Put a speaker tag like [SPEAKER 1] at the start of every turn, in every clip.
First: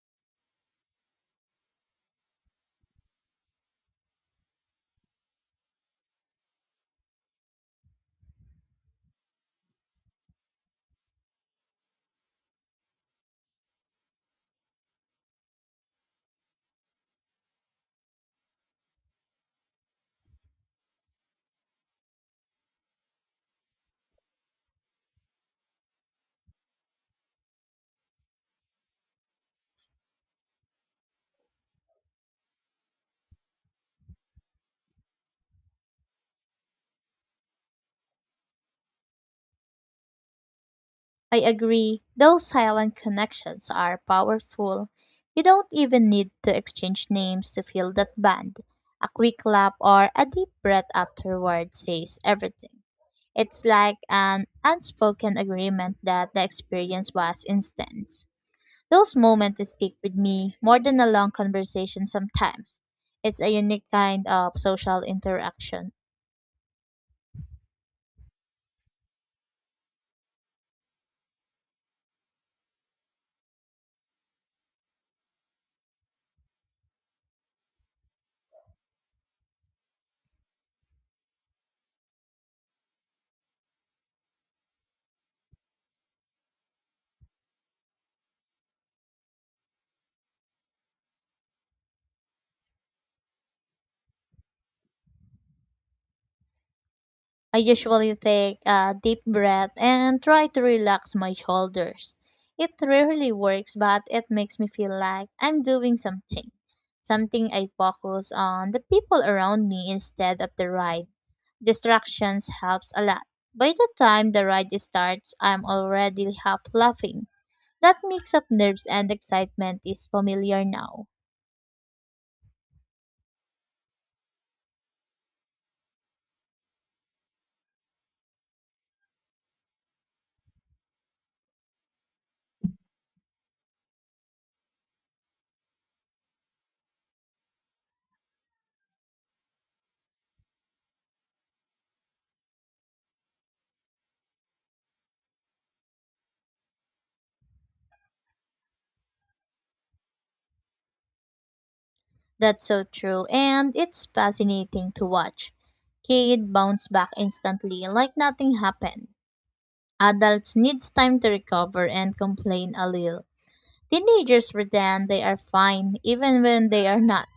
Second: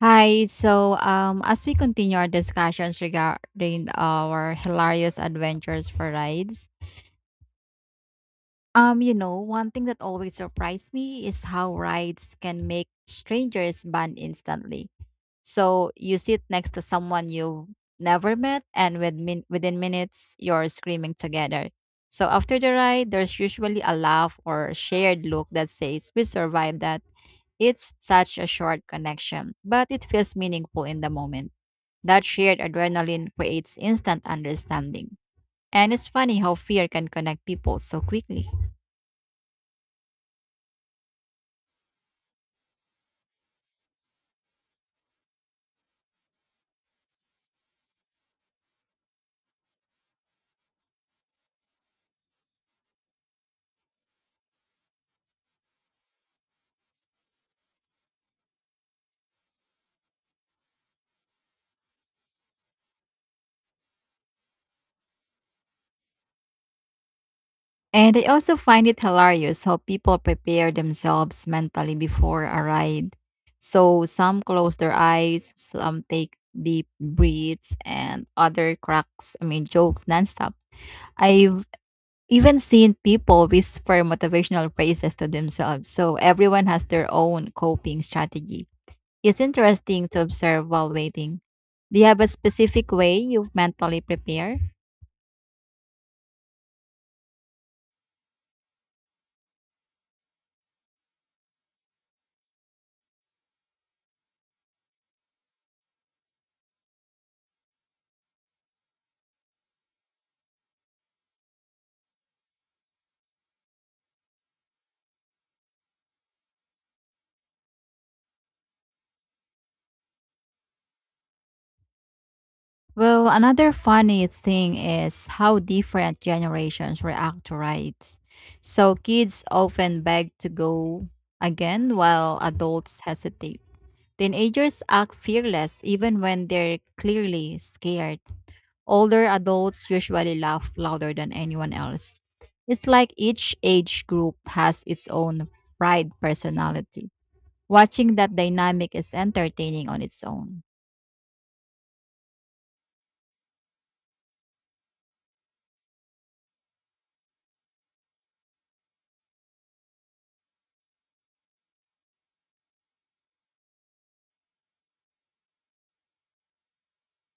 [SPEAKER 1] Hi. As we continue our discussions regarding our hilarious adventures for rides, one thing that always surprised me is how rides can make strangers bond instantly. So you sit next to someone you've never met, and within minutes, you're screaming together. So after the ride, there's usually a laugh or a shared look that says, "We survived that." It's such a short connection, but it feels meaningful in the moment. That shared adrenaline creates instant understanding. And it's funny how fear can connect people so quickly.
[SPEAKER 2] I agree. Those silent connections are powerful. You don't even need to exchange names to feel that bond. A quick laugh or a deep breath afterward says everything. It's like an unspoken agreement that the experience was intense. Those moments stick with me more than a long conversation sometimes. It's a unique kind of social interaction.
[SPEAKER 1] And I also find it hilarious how people prepare themselves mentally before a ride. So some close their eyes, some take deep breaths, and other cracks, I mean, jokes nonstop. I've even seen people whisper motivational phrases to themselves. So everyone has their own coping strategy. It's interesting to observe while waiting. Do you have a specific way you mentally prepare?
[SPEAKER 2] I usually take a deep breath and try to relax my shoulders. It rarely works, but it makes me feel like I'm doing something. Something I focus on the people around me instead of the ride. Distractions helps a lot. By the time the ride starts, I'm already half laughing. That mix of nerves and excitement is familiar now.
[SPEAKER 1] Well, another funny thing is how different generations react to rides. So kids often beg to go again while adults hesitate. Teenagers act fearless even when they're clearly scared. Older adults usually laugh louder than anyone else. It's like each age group has its own ride personality. Watching that dynamic is entertaining on its own.
[SPEAKER 2] That's so true, and it's fascinating to watch. Kid bounce back instantly like nothing happened. Adults needs time to recover and complain a little. Teenagers pretend they are fine even when they are not.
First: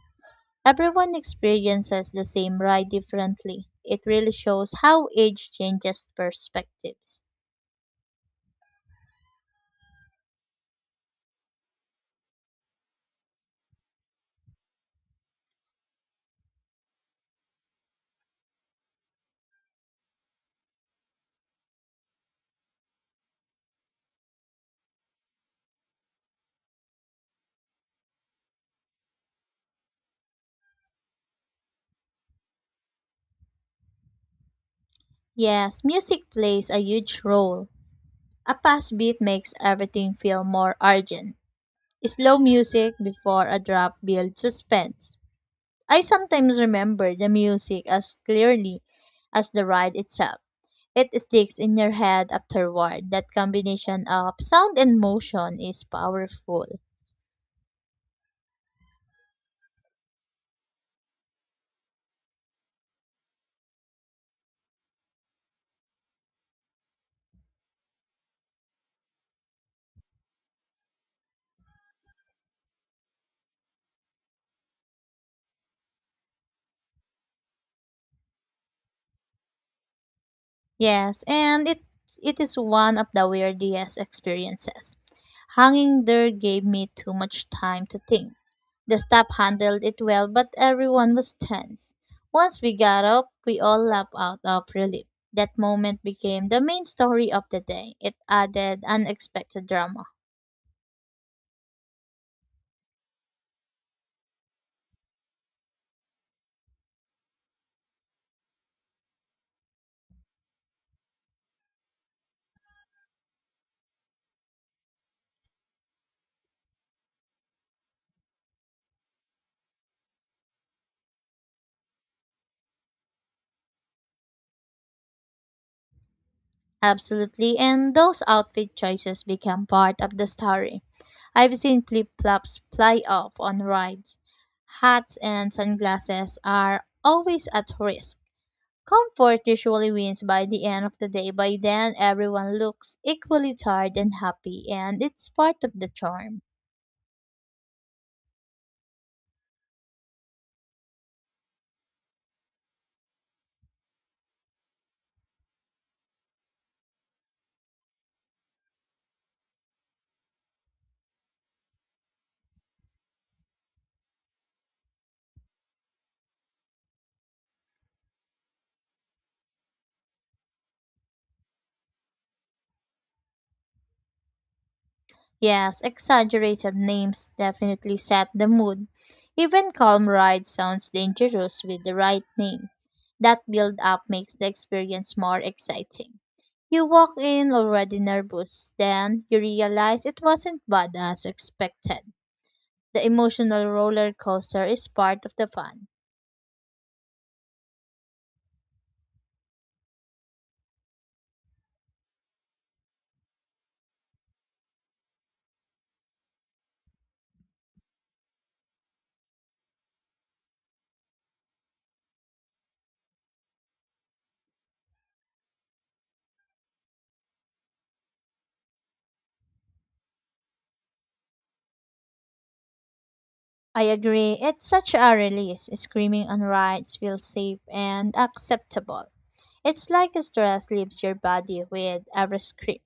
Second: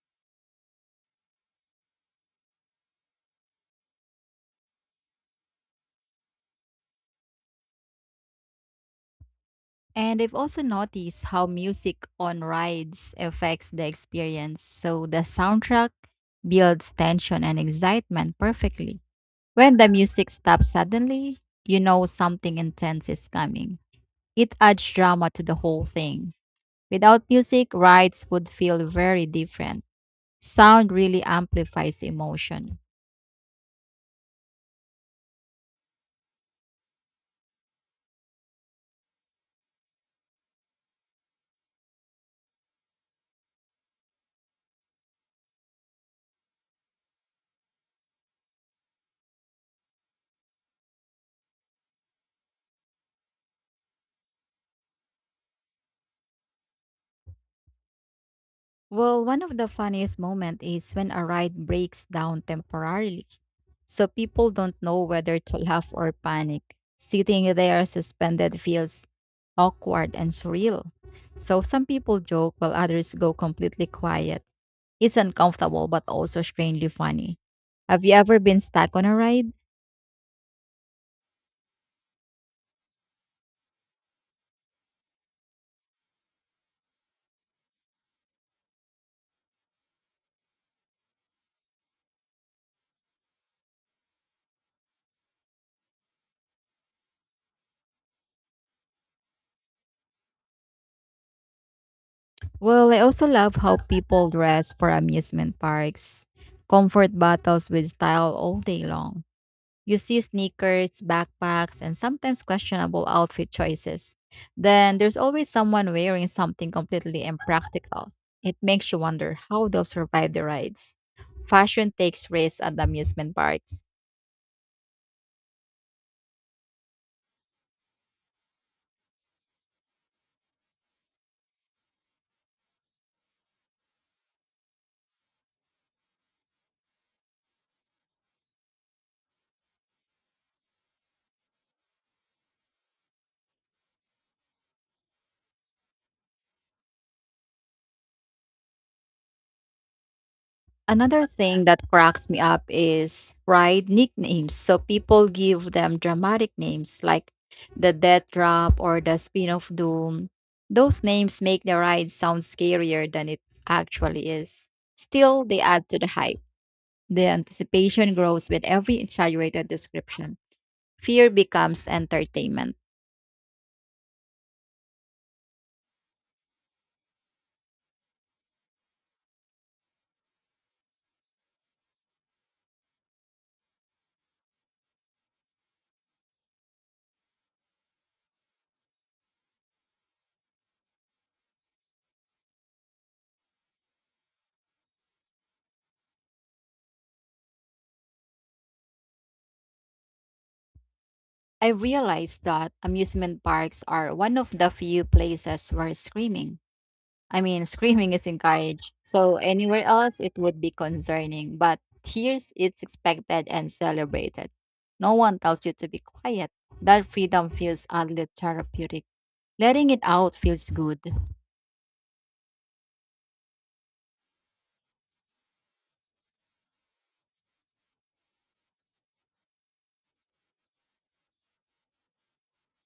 [SPEAKER 2] Everyone experiences the same ride differently. It really shows how age changes perspectives.
[SPEAKER 1] And I've also noticed how music on rides affects the experience. So the soundtrack builds tension and excitement perfectly. When the music stops suddenly, you know something intense is coming. It adds drama to the whole thing. Without music, rides would feel very different. Sound really amplifies emotion.
[SPEAKER 2] Yes, music plays a huge role. A fast beat makes everything feel more urgent. Slow music before a drop builds suspense. I sometimes remember the music as clearly as the ride itself. It sticks in your head afterward. That combination of sound and motion is powerful.
[SPEAKER 1] Well, one of the funniest moments is when a ride breaks down temporarily. So people don't know whether to laugh or panic. Sitting there suspended feels awkward and surreal. So some people joke while others go completely quiet. It's uncomfortable but also strangely funny. Have you ever been stuck on a ride?
[SPEAKER 2] Yes, and it is one of the weirdest experiences. Hanging there gave me too much time to think. The staff handled it well, but everyone was tense. Once we got up, we all laughed out of relief. That moment became the main story of the day. It added unexpected drama.
[SPEAKER 1] Well, I also love how people dress for amusement parks, comfort battles with style all day long. You see sneakers, backpacks, and sometimes questionable outfit choices. Then there's always someone wearing something completely impractical. It makes you wonder how they'll survive the rides. Fashion takes risks at the amusement parks.
[SPEAKER 2] Absolutely, and those outfit choices become part of the story. I've seen flip flops fly off on rides. Hats and sunglasses are always at risk. Comfort usually wins by the end of the day. By then, everyone looks equally tired and happy, and it's part of the charm.
[SPEAKER 1] Another thing that cracks me up is ride nicknames. So people give them dramatic names like the Death Drop or the Spin of Doom. Those names make the ride sound scarier than it actually is. Still, they add to the hype. The anticipation grows with every exaggerated description. Fear becomes entertainment.
[SPEAKER 2] Yes, exaggerated names definitely set the mood. Even calm ride sounds dangerous with the right name. That build up makes the experience more exciting. You walk in already nervous, then you realize it wasn't bad as expected. The emotional roller coaster is part of the fun.
[SPEAKER 1] I realized that amusement parks are one of the few places where screaming is encouraged, so anywhere else it would be concerning, but here it's expected and celebrated. No one tells you to be quiet. That freedom feels oddly therapeutic. Letting it out feels good.
[SPEAKER 2] I agree. It's such a release. Screaming on rides feels safe and acceptable. It's like stress leaves your body with every scream.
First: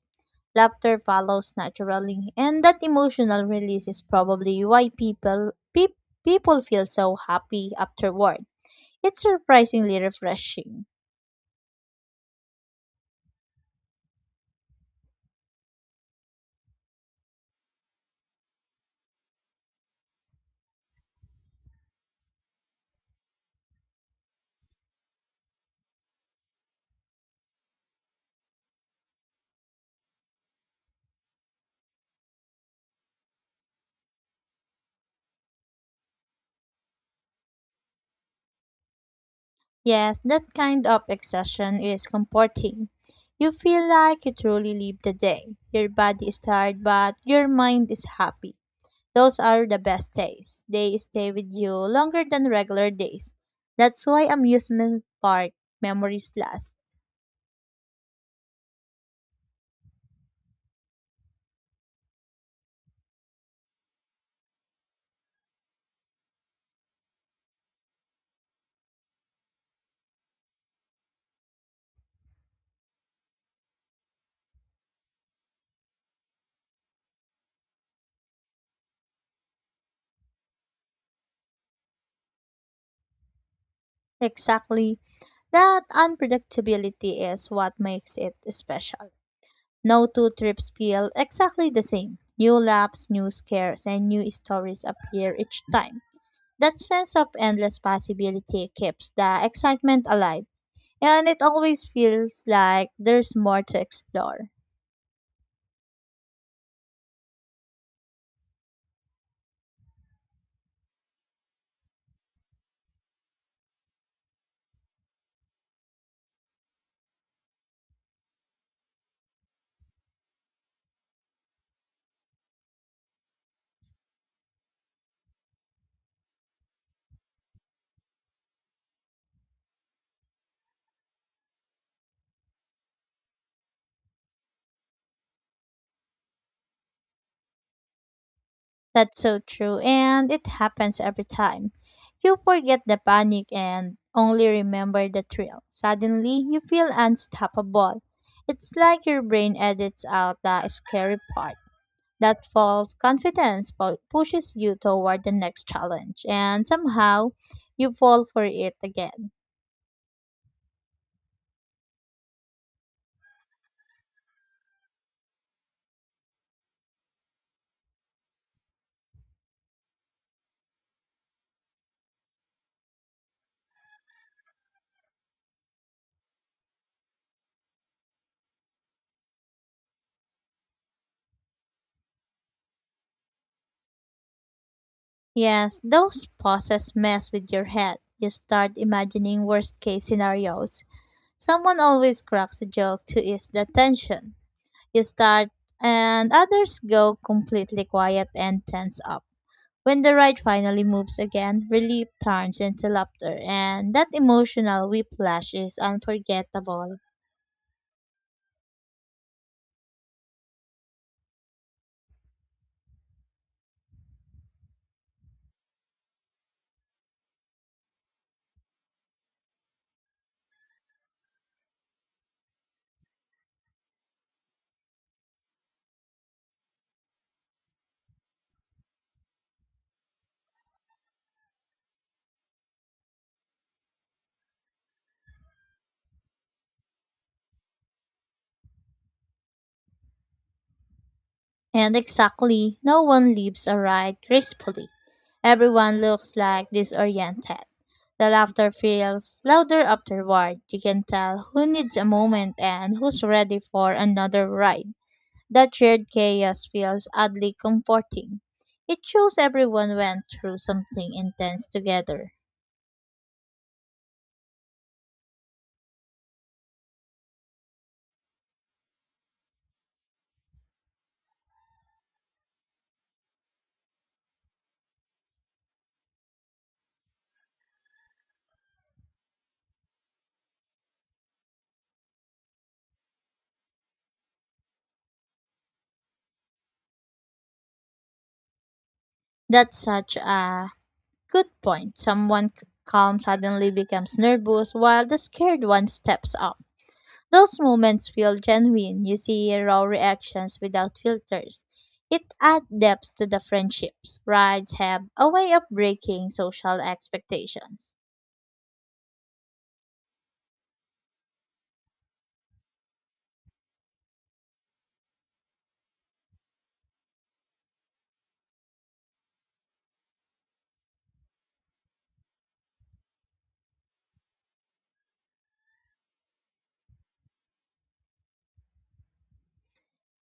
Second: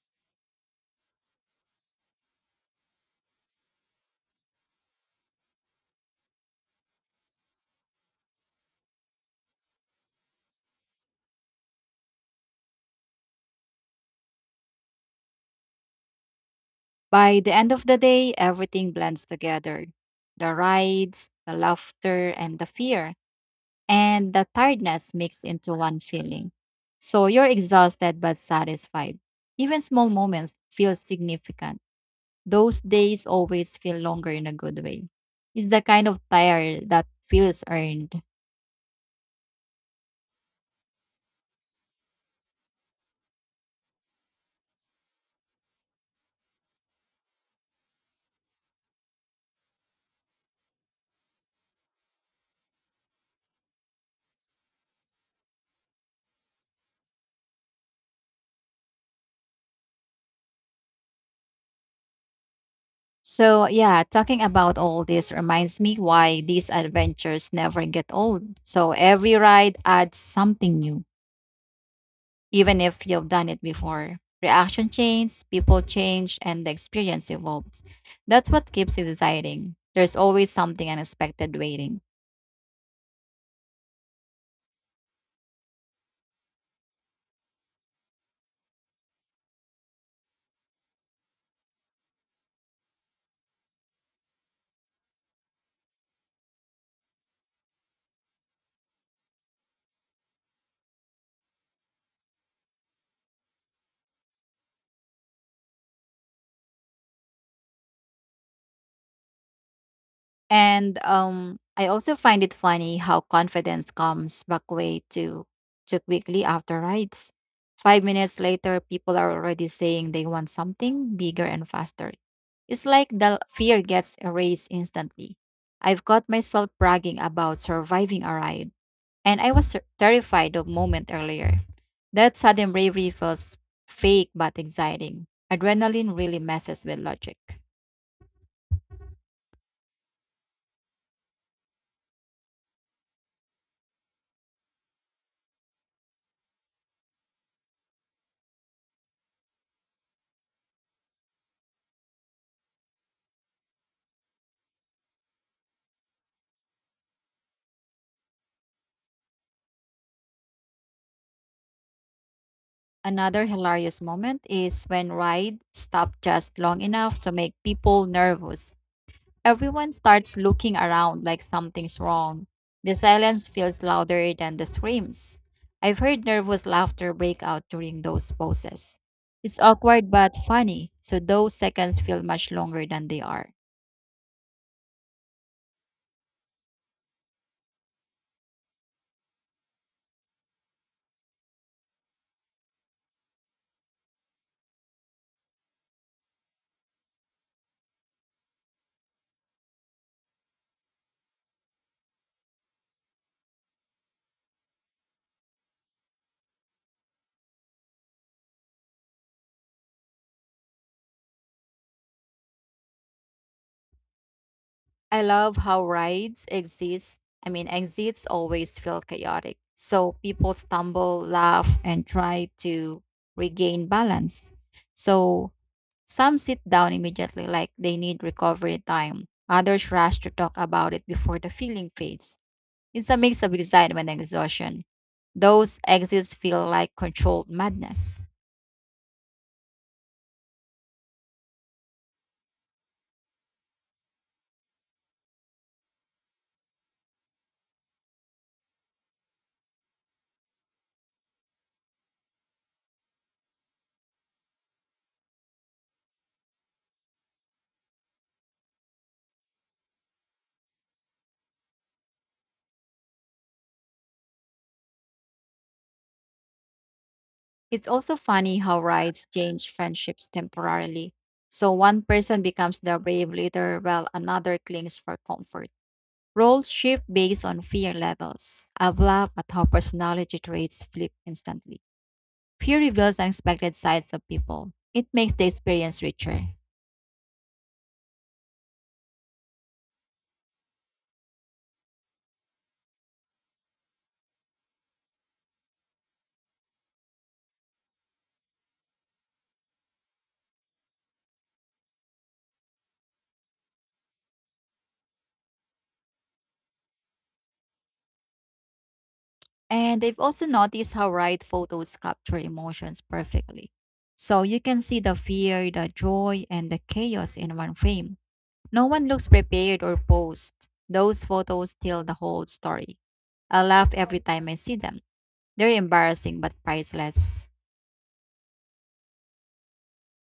[SPEAKER 2] Laughter follows naturally, and that emotional release is probably why people feel so happy afterward. It's surprisingly refreshing.
[SPEAKER 1] By the end of the day, everything blends together, the rides, the laughter, and the fear, and the tiredness mixed into one feeling. So you're exhausted but satisfied. Even small moments feel significant. Those days always feel longer in a good way. It's the kind of tire that feels earned.
[SPEAKER 2] Yes, that kind of exhaustion is comforting. You feel like you truly live the day. Your body is tired, but your mind is happy. Those are the best days. They stay with you longer than regular days. That's why amusement park memories last.
[SPEAKER 1] So, yeah, talking about all this reminds me why these adventures never get old. So, every ride adds something new, even if you've done it before. Reaction changes, people change, and the experience evolves. That's what keeps it exciting. There's always something unexpected waiting.
[SPEAKER 2] Exactly. That unpredictability is what makes it special. No two trips feel exactly the same. New laps, new scares, and new stories appear each time. That sense of endless possibility keeps the excitement alive, and it always feels like there's more to explore.
[SPEAKER 1] And I also find it funny how confidence comes back way too quickly after rides. 5 minutes later, people are already saying they want something bigger and faster. It's like the fear gets erased instantly. I've caught myself bragging about surviving a ride, and I was terrified a moment earlier. That sudden bravery feels fake but exciting. Adrenaline really messes with logic.
[SPEAKER 2] That's so true, and it happens every time. You forget the panic and only remember the thrill. Suddenly, you feel unstoppable. It's like your brain edits out the scary part. That false confidence pushes you toward the next challenge, and somehow you fall for it again.
[SPEAKER 1] Another hilarious moment is when Ride stopped just long enough to make people nervous. Everyone starts looking around like something's wrong. The silence feels louder than the screams. I've heard nervous laughter break out during those pauses. It's awkward but funny, so those seconds feel much longer than they are.
[SPEAKER 2] Yes, those pauses mess with your head. You start imagining worst case scenarios. Someone always cracks a joke to ease the tension. You start, and others go completely quiet and tense up. When the ride finally moves again, relief turns into laughter, and that emotional whiplash is unforgettable.
[SPEAKER 1] I love how rides exist. I mean, exits always feel chaotic. So people stumble, laugh, and try to regain balance. So some sit down immediately, like they need recovery time. Others rush to talk about it before the feeling fades. It's a mix of excitement and exhaustion. Those exits feel like controlled madness.
[SPEAKER 2] And exactly, no one leaves a ride gracefully. Everyone looks like disoriented. The laughter feels louder afterward. You can tell who needs a moment and who's ready for another ride. That shared chaos feels oddly comforting. It shows everyone went through something intense together.
[SPEAKER 1] It's also funny how rides change friendships temporarily. So one person becomes the brave leader while another clings for comfort. Roles shift based on fear levels. I've laughed at how personality traits flip instantly. Fear reveals unexpected sides of people. It makes the experience richer.
[SPEAKER 2] That's such a good point. Someone calm suddenly becomes nervous while the scared one steps up. Those moments feel genuine. You see raw reactions without filters. It adds depth to the friendships. Rides have a way of breaking social expectations.
[SPEAKER 1] And they've also noticed how ride photos capture emotions perfectly. So you can see the fear, the joy, and the chaos in one frame. No one looks prepared or posed. Those photos tell the whole story. I laugh every time I see them. They're embarrassing but priceless.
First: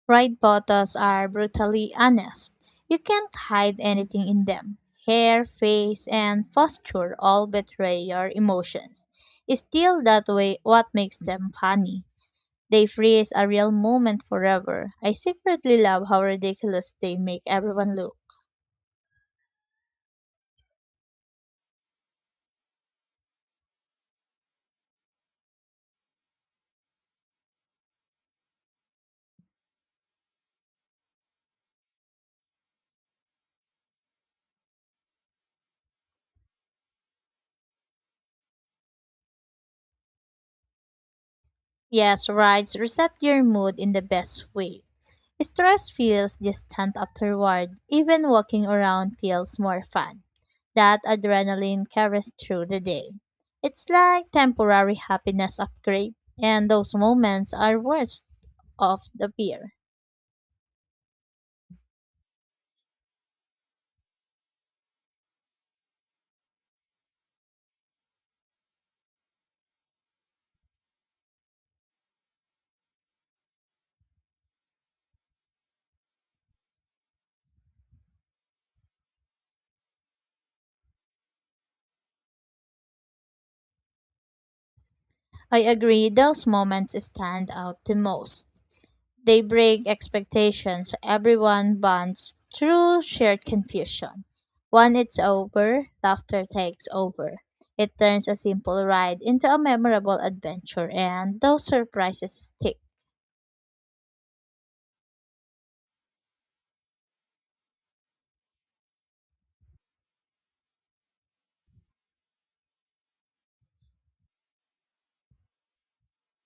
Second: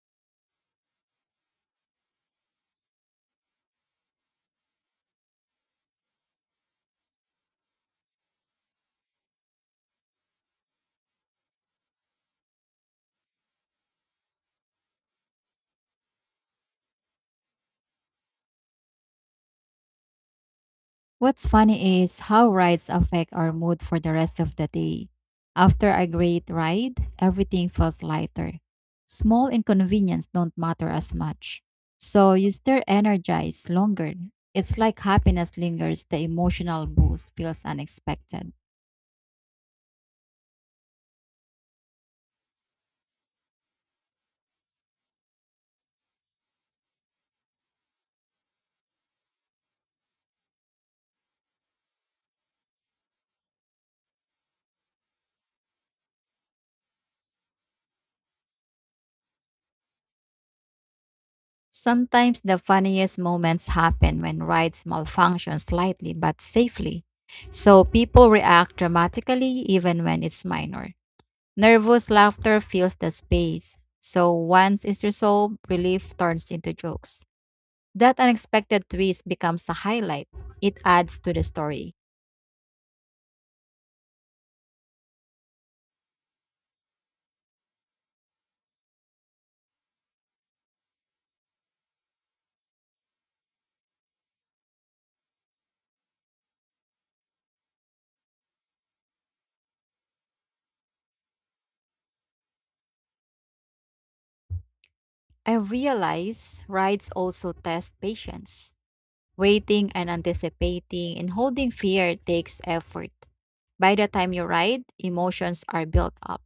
[SPEAKER 2] Ride photos are brutally honest. You can't hide anything in them. Hair, face, and posture all betray your emotions. Still, that way, what makes them funny? They freeze a real moment forever. I secretly love how ridiculous they make everyone look.
[SPEAKER 1] What's funny is how rides affect our mood for the rest of the day. After a great ride, everything feels lighter. Small inconveniences don't matter as much. So you stay energized longer. It's like happiness lingers, the emotional boost feels unexpected.
[SPEAKER 2] Yes, rides reset your mood in the best way. Stress feels distant afterward. Even walking around feels more fun. That adrenaline carries through the day. It's like temporary happiness upgrade, and those moments are worth of the beer.
[SPEAKER 1] Sometimes the funniest moments happen when rides malfunction slightly but safely. So people react dramatically even when it's minor. Nervous laughter fills the space. So once it's resolved, relief turns into jokes. That unexpected twist becomes a highlight. It adds to the story.
[SPEAKER 2] I agree, those moments stand out the most. They break expectations. Everyone bonds through shared confusion. When it's over, laughter takes over. It turns a simple ride into a memorable adventure, and those surprises stick.
[SPEAKER 1] I realize rides also test patience. Waiting and anticipating and holding fear takes effort. By the time you ride, emotions are built up.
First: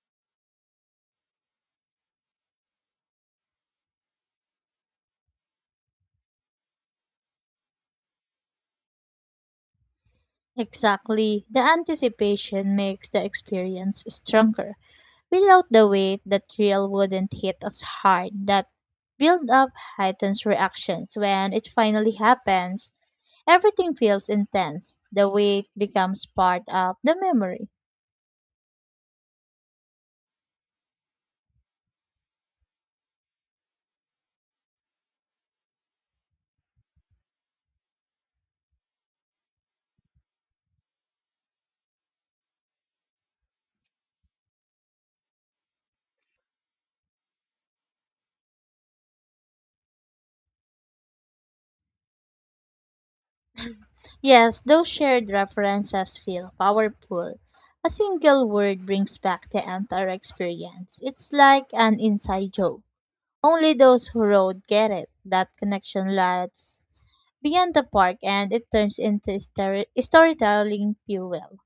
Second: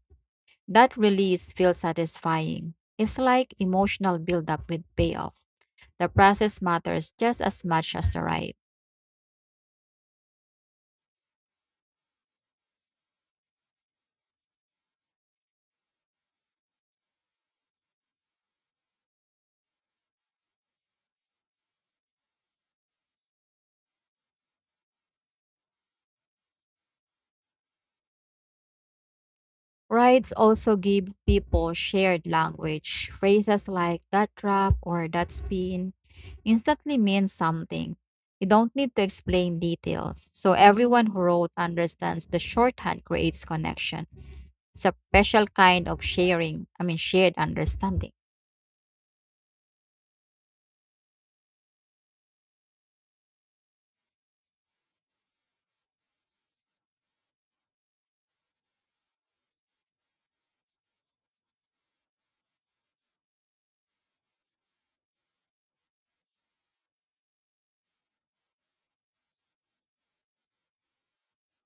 [SPEAKER 1] That release feels satisfying. It's like emotional buildup with payoff. The process matters just as much as the ride.
[SPEAKER 2] Exactly, the anticipation makes the experience stronger. Without the weight, the thrill wouldn't hit as hard. That build up heightens reactions when it finally happens. Everything feels intense. The weight becomes part of the memory.
[SPEAKER 1] Rides also give people shared language. Phrases like that drop or that spin instantly mean something. You don't need to explain details, so everyone who rode understands the shorthand creates connection. It's a special kind of shared understanding.
[SPEAKER 2] Yes, those shared references feel powerful. A single word brings back the entire experience. It's like an inside joke. Only those who rode get it. That connection lasts beyond the park and it turns into storytelling fuel.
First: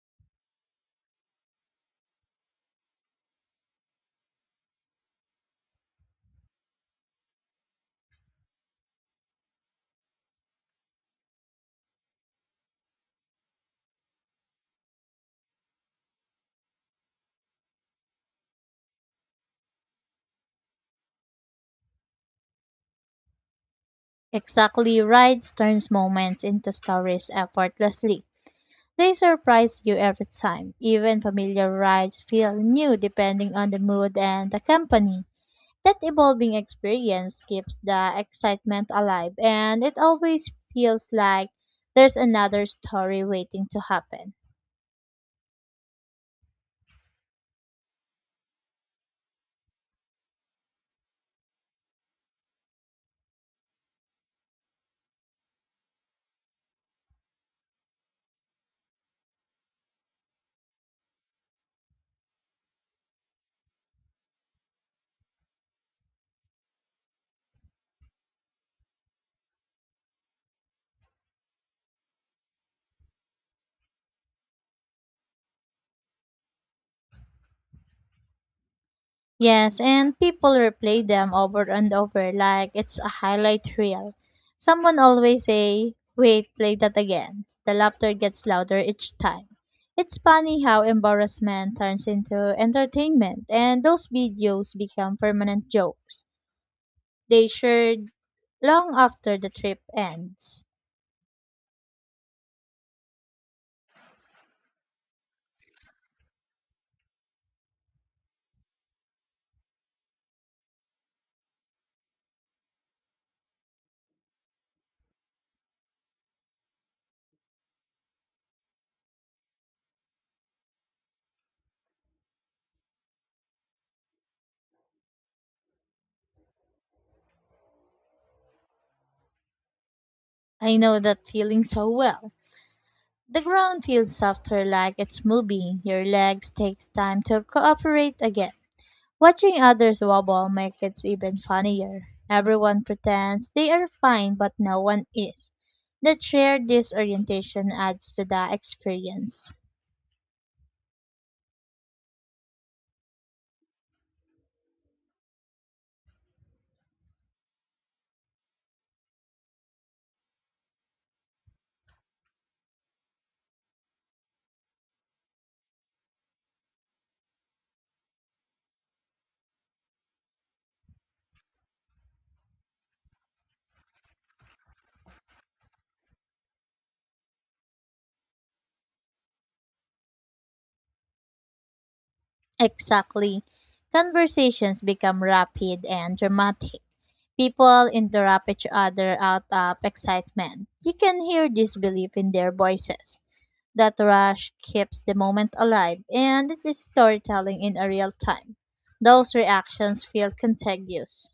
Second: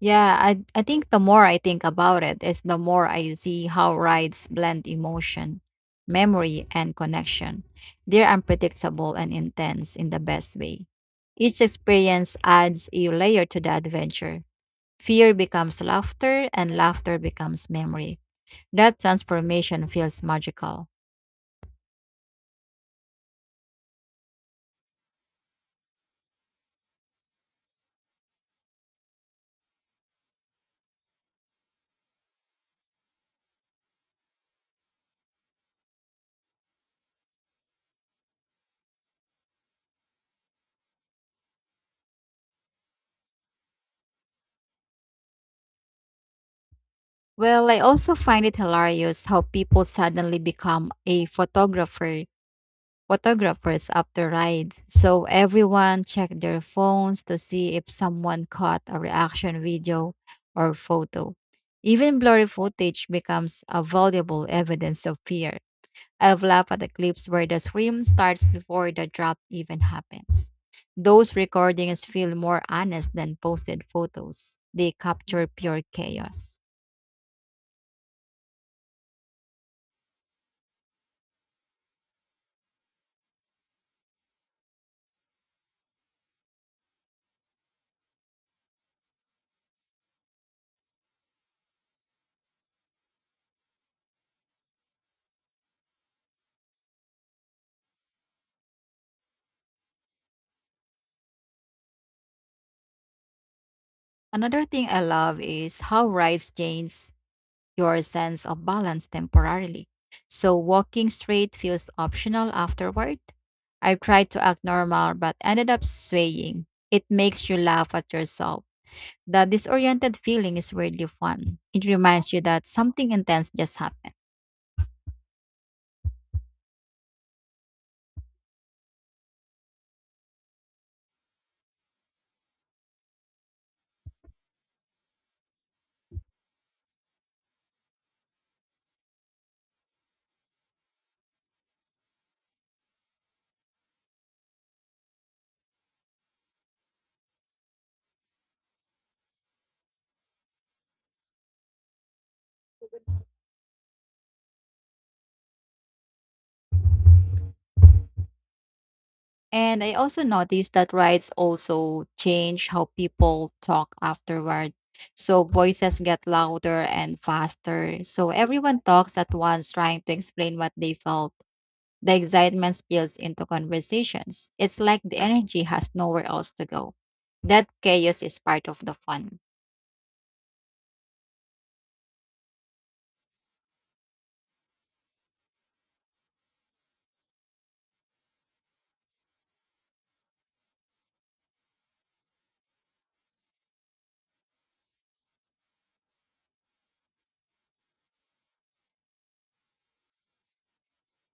[SPEAKER 1] Yeah, I think the more I think about it, is the more I see how rides blend emotion, memory, and connection. They're unpredictable and intense in the best way. Each experience adds a layer to the adventure. Fear becomes laughter, and laughter becomes memory. That transformation feels magical.
[SPEAKER 2] Exactly rides turns moments into stories effortlessly. They surprise you every time. Even familiar rides feel new depending on the mood and the company. That evolving experience keeps the excitement alive and it always feels like there's another story waiting to happen.
[SPEAKER 1] Well, I also find it hilarious how people suddenly become a photographers after rides, so everyone checked their phones to see if someone caught a reaction video or photo. Even blurry footage becomes a valuable evidence of fear. I've laughed at the clips where the scream starts before the drop even happens. Those recordings feel more honest than posted photos. They capture pure chaos.
[SPEAKER 2] Yes, and people replay them over and over like it's a highlight reel. Someone always say, "Wait, play that again." The laughter gets louder each time. It's funny how embarrassment turns into entertainment, and those videos become permanent jokes. They shared long after the trip ends.
[SPEAKER 1] Another thing I love is how rides change your sense of balance temporarily. So walking straight feels optional afterward. I tried to act normal but ended up swaying. It makes you laugh at yourself. The disoriented feeling is weirdly fun. It reminds you that something intense just happened.
[SPEAKER 2] I know that feeling so well. The ground feels softer like it's moving. Your legs takes time to cooperate again. Watching others wobble makes it even funnier. Everyone pretends they are fine, but no one is. That shared disorientation adds to the experience.
[SPEAKER 1] And I also noticed that rides also change how people talk afterward. So voices get louder and faster. So everyone talks at once, trying to explain what they felt. The excitement spills into conversations. It's like the energy has nowhere else to go. That chaos is part of the fun.
[SPEAKER 2] Exactly. Conversations become rapid and dramatic. People interrupt each other out of excitement. You can hear disbelief in their voices. That rush keeps the moment alive, and it is storytelling in a real time. Those reactions feel contagious.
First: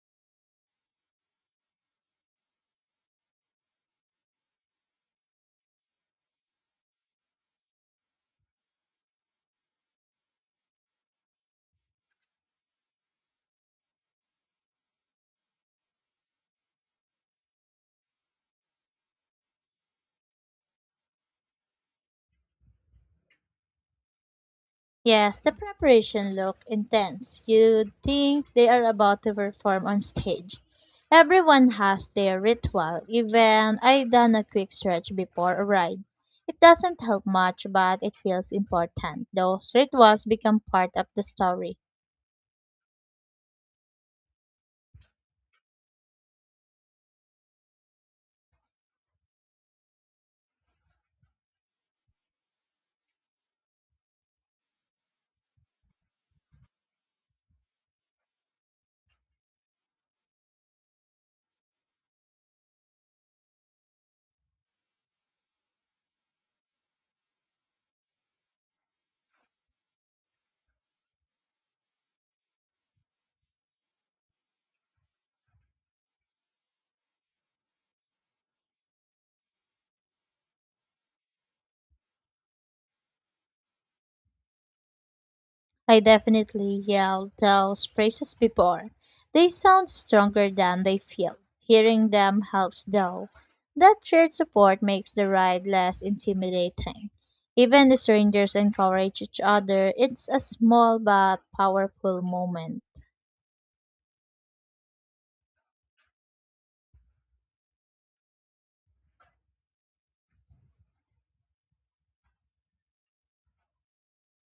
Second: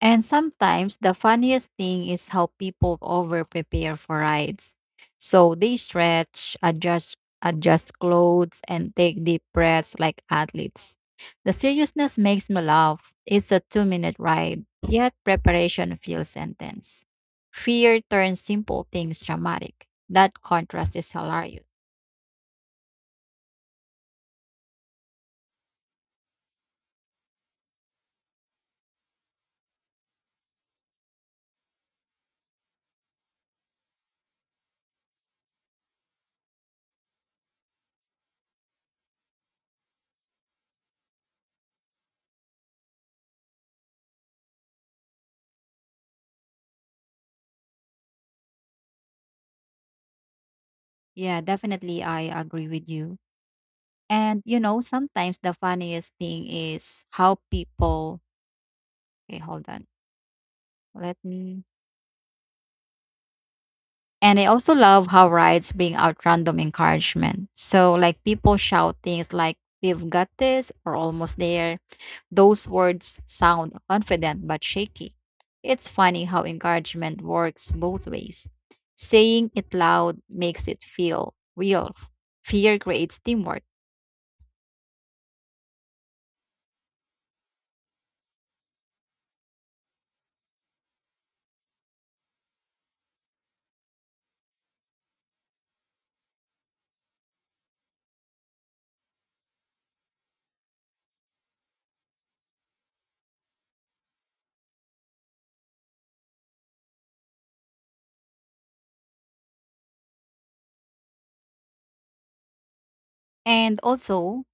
[SPEAKER 1] And sometimes the funniest thing is how people over prepare for rides. So they stretch, adjust clothes and take deep breaths like athletes. The seriousness makes me laugh. It's a 2-minute ride, yet preparation feels intense. Fear turns simple things dramatic. That contrast is hilarious.
[SPEAKER 2] Yes, the preparation looked intense. You'd think they are about to perform on stage. Everyone has their ritual. Even I done a quick stretch before a ride. It doesn't help much, but it feels important. Those rituals become part of the story.
[SPEAKER 1] Yeah, definitely I agree with you. And you know, sometimes the funniest thing is how people Okay, hold on. Let me. And I also love how rides bring out random encouragement. So, like, people shout things like, "We've got this," or "almost there." Those words sound confident but shaky. It's funny how encouragement works both ways. Saying it loud makes it feel real. Fear creates teamwork.
[SPEAKER 2] I definitely yelled those phrases before. They sound stronger than they feel. Hearing them helps though. That shared support makes the ride less intimidating. Even the strangers encourage each other. It's a small but powerful moment.
[SPEAKER 1] And also,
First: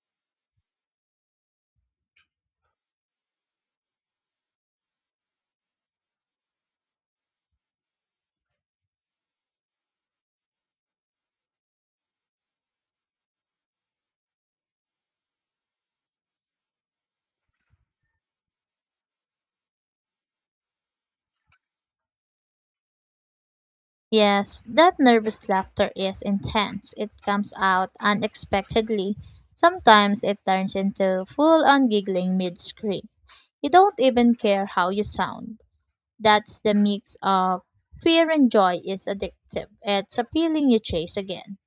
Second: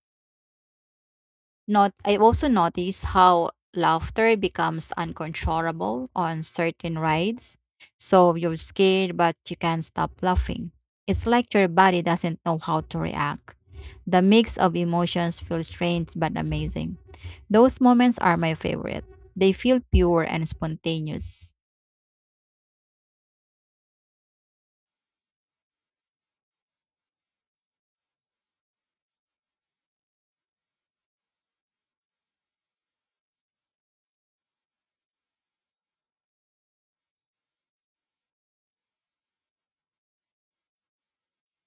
[SPEAKER 1] Not I also notice how laughter becomes uncontrollable on certain rides. So you're scared but you can't stop laughing. It's like your body doesn't know how to react. The mix of emotions feels strange but amazing. Those moments are my favorite. They feel pure and spontaneous.
[SPEAKER 2] Yes, that nervous laughter is intense. It comes out unexpectedly. Sometimes it turns into full on giggling mid scream. You don't even care how you sound. That's the mix of fear and joy is addictive. It's a feeling you chase again.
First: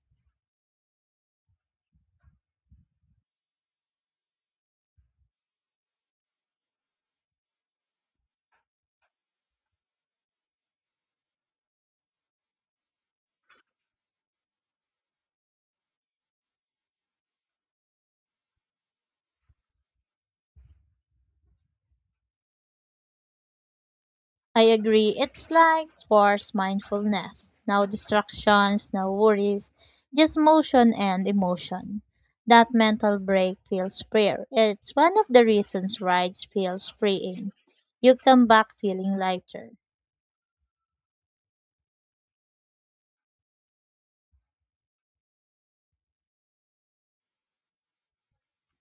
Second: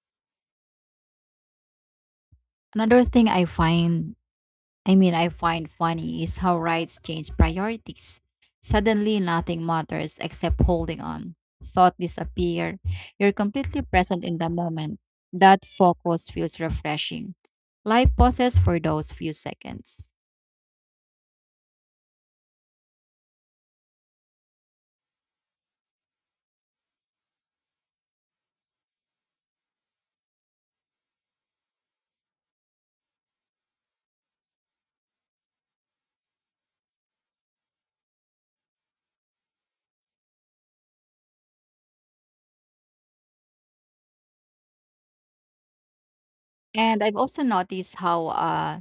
[SPEAKER 1] Another thing I find I mean, I find funny is how rights change priorities. Suddenly, nothing matters except holding on. Thought disappear. You're completely present in the moment. That focus feels refreshing. Life pauses for those few seconds.
[SPEAKER 2] I agree. It's like forced mindfulness. No distractions, no worries, just motion and emotion. That mental break feels rare. It's one of the reasons rides feels freeing. You come back feeling lighter.
[SPEAKER 1] And I've also noticed how,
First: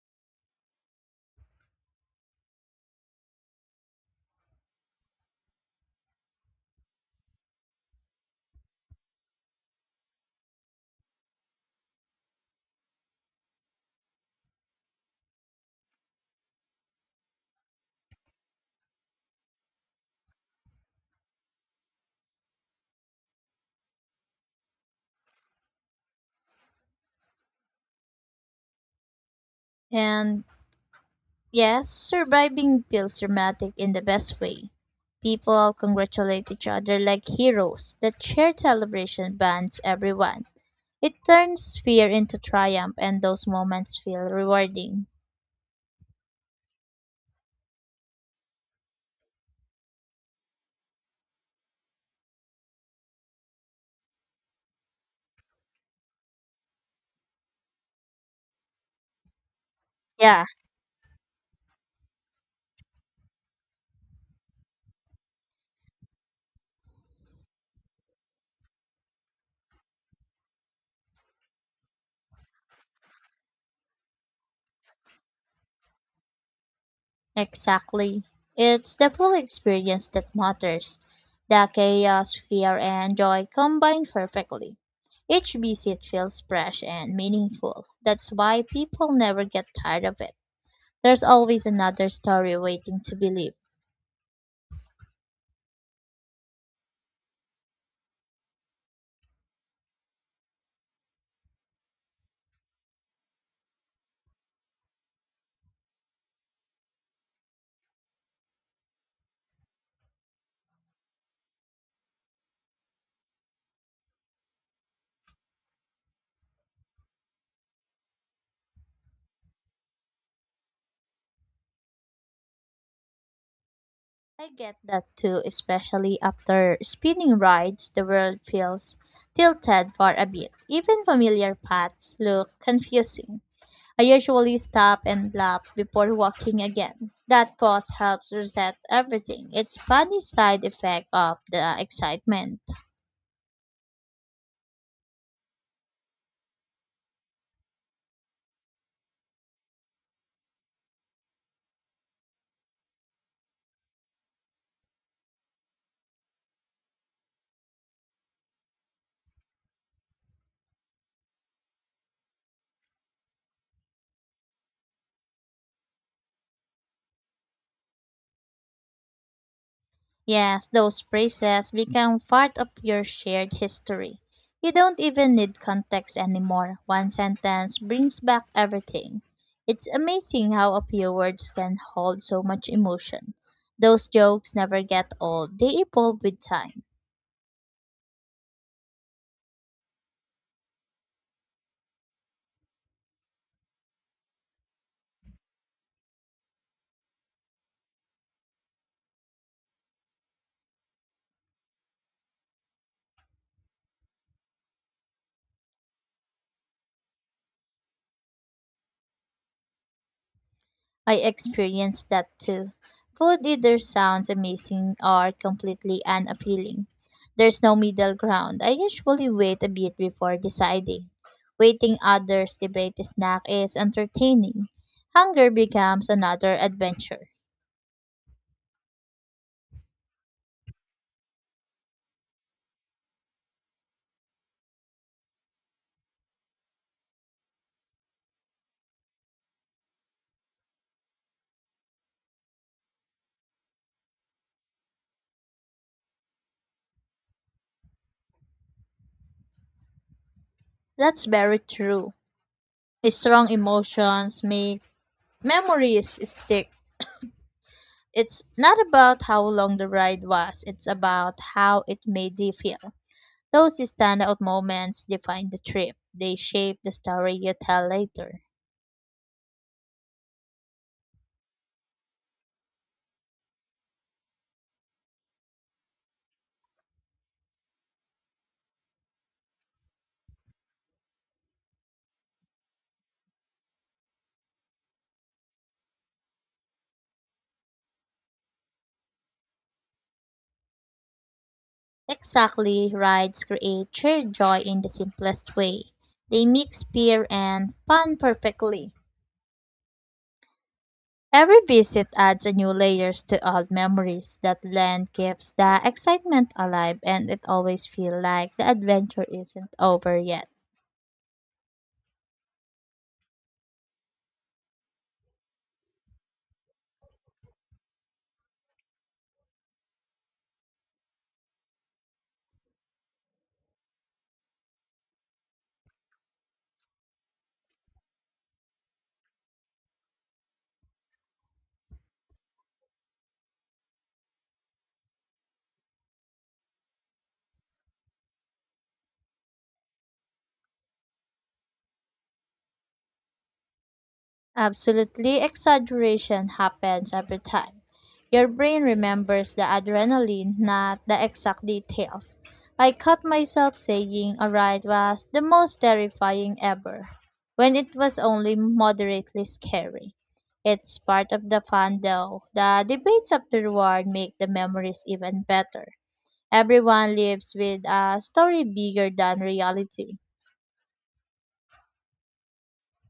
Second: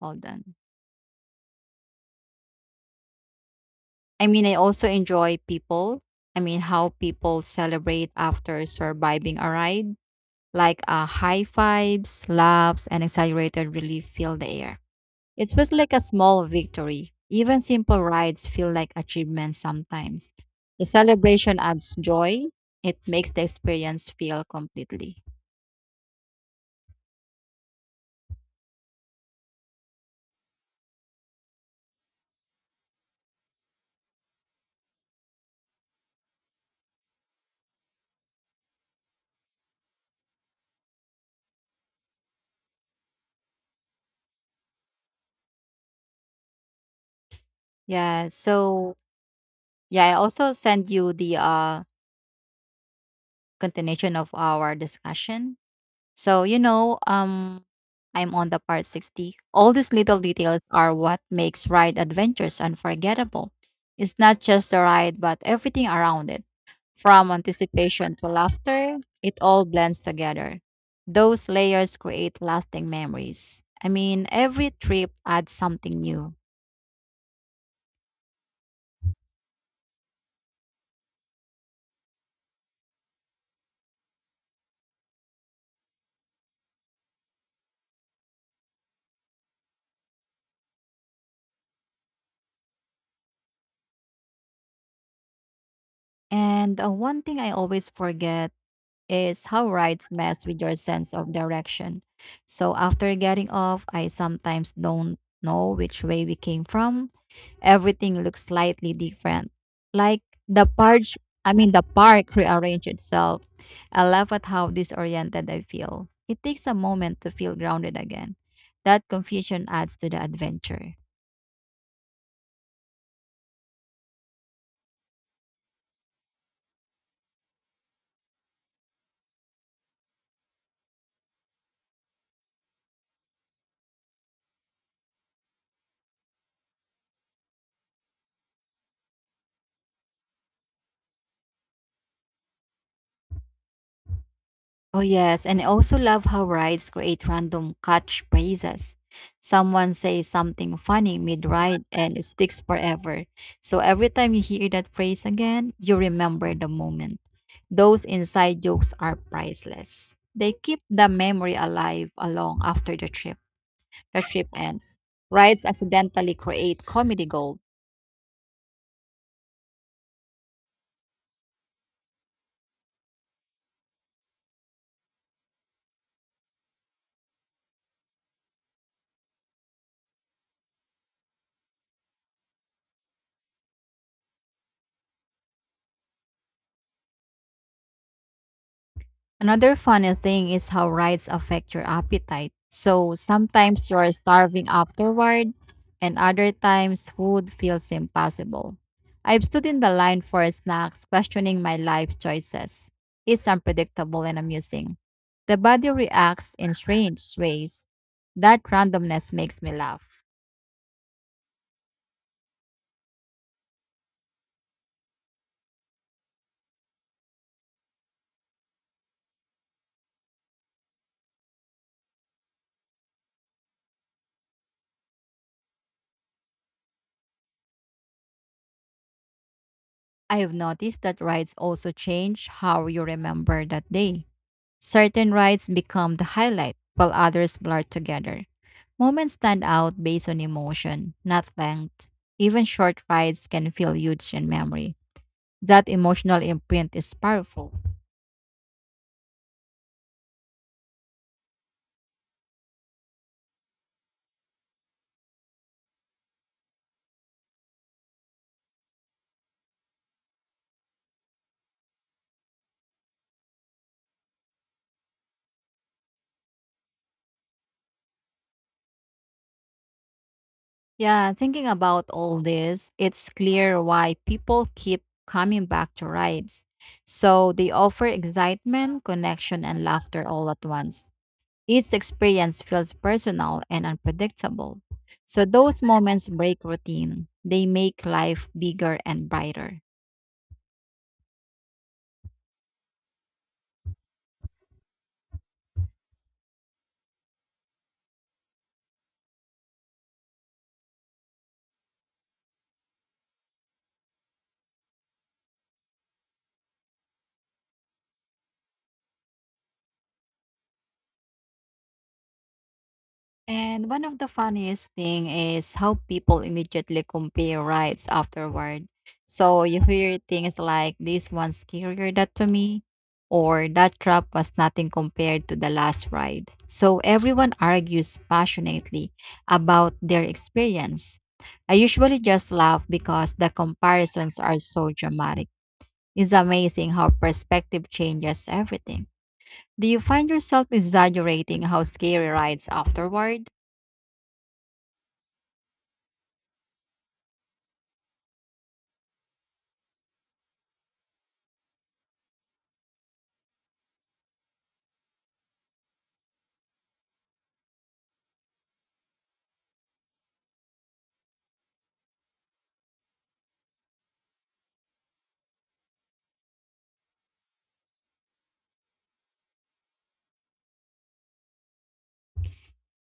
[SPEAKER 1] hold on. I mean, I also enjoy how people celebrate after surviving a ride. Like high fives, laughs, and exaggerated relief fill the air. It feels like a small victory. Even simple rides feel like achievements sometimes. The celebration adds joy, it makes the experience feel completely.
[SPEAKER 2] And yes, surviving feels dramatic in the best way. People congratulate each other like heroes. That shared celebration bonds everyone. It turns fear into triumph, and those moments feel rewarding.
[SPEAKER 1] Yeah, so yeah, I also send you the continuation of our discussion. So, you know, um, I'm on the part 60. All these little
[SPEAKER 2] Yeah,
[SPEAKER 1] details are what makes ride adventures unforgettable. It's not just the ride, but everything around it. From anticipation to laughter, it all blends together. Those layers create lasting memories. I mean, every trip adds something new.
[SPEAKER 2] exactly. It's the full experience that matters. The chaos, fear, and joy combine perfectly. Each visit feels fresh and meaningful. That's why people never get tired of it. There's always another story waiting to be lived.
[SPEAKER 1] And one thing I always forget is how rides mess with your sense of direction. So after getting off, I sometimes don't know which way we came from. Everything looks slightly different. Like the park, the park rearranged itself. I laugh at how disoriented I feel. It takes a moment to feel grounded again. That confusion adds to the adventure.
[SPEAKER 2] I get that too, especially after spinning rides, the world feels tilted for a bit. Even familiar paths look confusing. I usually stop and laugh before walking again. That pause helps reset everything. It's funny side effect of the excitement.
[SPEAKER 1] Oh, yes. And I also love how rides create random catchphrases. Someone says something funny mid ride and it sticks forever. So every time you hear that phrase again, you remember the moment. Those inside jokes are priceless. They keep the memory alive long after the trip. The trip ends. Rides accidentally create comedy gold.
[SPEAKER 2] Yes, those phrases become part of your shared history. You don't even need context anymore. One sentence brings back everything. It's amazing how a few words can hold so much emotion. Those jokes never get old, they evolve with time.
[SPEAKER 1] Another funny thing is how rides affect your appetite. So sometimes you're starving afterward, and other times food feels impossible. I've stood in the line for snacks, questioning my life choices. It's unpredictable and amusing. The body reacts in strange ways. That randomness makes me laugh.
[SPEAKER 2] I experienced that too. Food either sounds amazing or completely unappealing. There's no middle ground. I usually wait a bit before deciding. Waiting others debate a snack is entertaining. Hunger becomes another adventure.
[SPEAKER 1] I have noticed that rides also change how you remember that day. Certain rides become the highlight, while others blur together. Moments stand out based on emotion, not length. Even short rides can feel huge in memory. That emotional imprint is powerful.
[SPEAKER 2] That's very true. Strong emotions make memories stick. It's not about how long the ride was, it's about how it made you feel. Those standout moments define the trip. They shape the story you tell later.
[SPEAKER 1] Yeah, thinking about all this, it's clear why people keep coming back to rides. So they offer excitement, connection, and laughter all at once. Each experience feels personal and unpredictable. So those moments break routine, they make life bigger and brighter.
[SPEAKER 2] Exactly, rides create shared joy in the simplest way. They mix fear and fun perfectly. Every visit adds a new layers to old memories. That blend keeps the excitement alive and it always feels like the adventure isn't over yet.
[SPEAKER 1] And one of the funniest thing is how people immediately compare rides afterward. So you hear things like "this one's scarier that to me" or "that trap was nothing compared to the last ride." So everyone argues passionately about their experience. I usually just laugh because the comparisons are so dramatic. It's amazing how perspective changes everything. Do you find yourself exaggerating how scary rides afterward?
[SPEAKER 2] Absolutely, exaggeration happens every time. Your brain remembers the adrenaline, not the exact details. I caught myself saying a ride was the most terrifying ever, when it was only moderately scary. It's part of the fun though. The debates afterward make the memories even better. Everyone lives with a story bigger than reality.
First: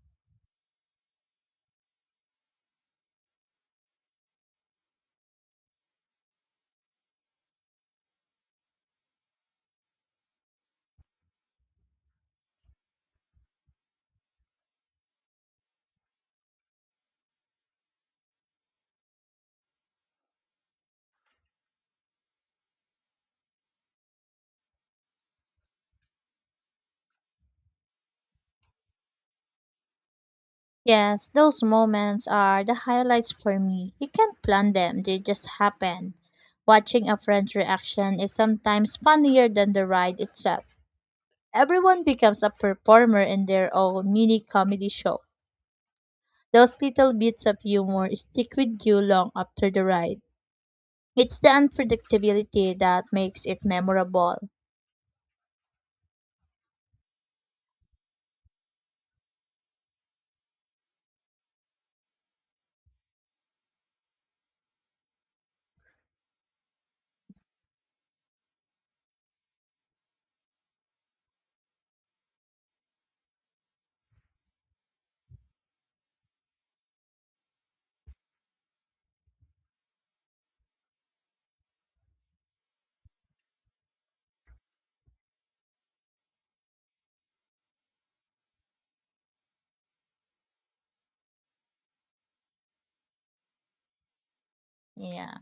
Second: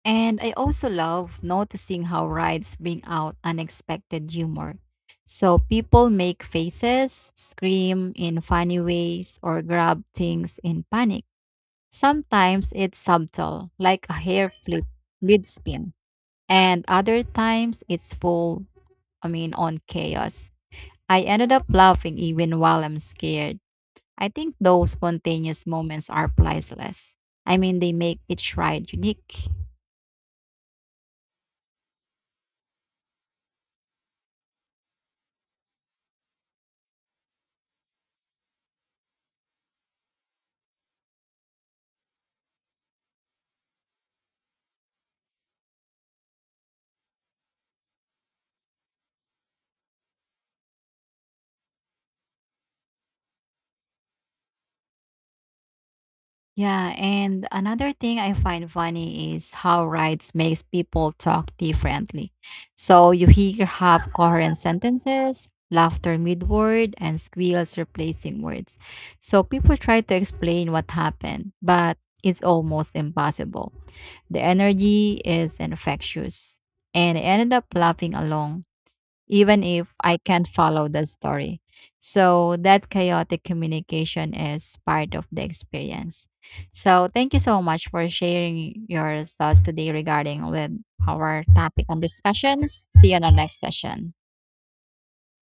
[SPEAKER 1] And I also love noticing how rides bring out unexpected humor. So people make faces, scream in funny ways, or grab things in panic. Sometimes it's subtle, like a hair flip mid spin, and other times it's full, I mean, on chaos. I ended up laughing even while I'm scared. I think those spontaneous moments are priceless. I mean, they make each ride unique.
[SPEAKER 2] Yes, those moments are the highlights for me. You can't plan them, they just happen. Watching a friend's reaction is sometimes funnier than the ride itself. Everyone becomes a performer in their own mini comedy show. Those little bits of humor stick with you long after the ride. It's the unpredictability that makes it memorable.
[SPEAKER 1] Yeah, and another thing I find funny is how rights makes people talk differently. So you hear half coherent sentences, laughter mid-word, and squeals replacing words. So people try to explain what happened, but it's almost impossible. The energy is infectious. And I ended up laughing along even if I can't follow the story. So that chaotic communication is part of the experience. So thank you so much for sharing your thoughts today regarding with our topic and discussions. See you in our next session.
[SPEAKER 2] Yeah.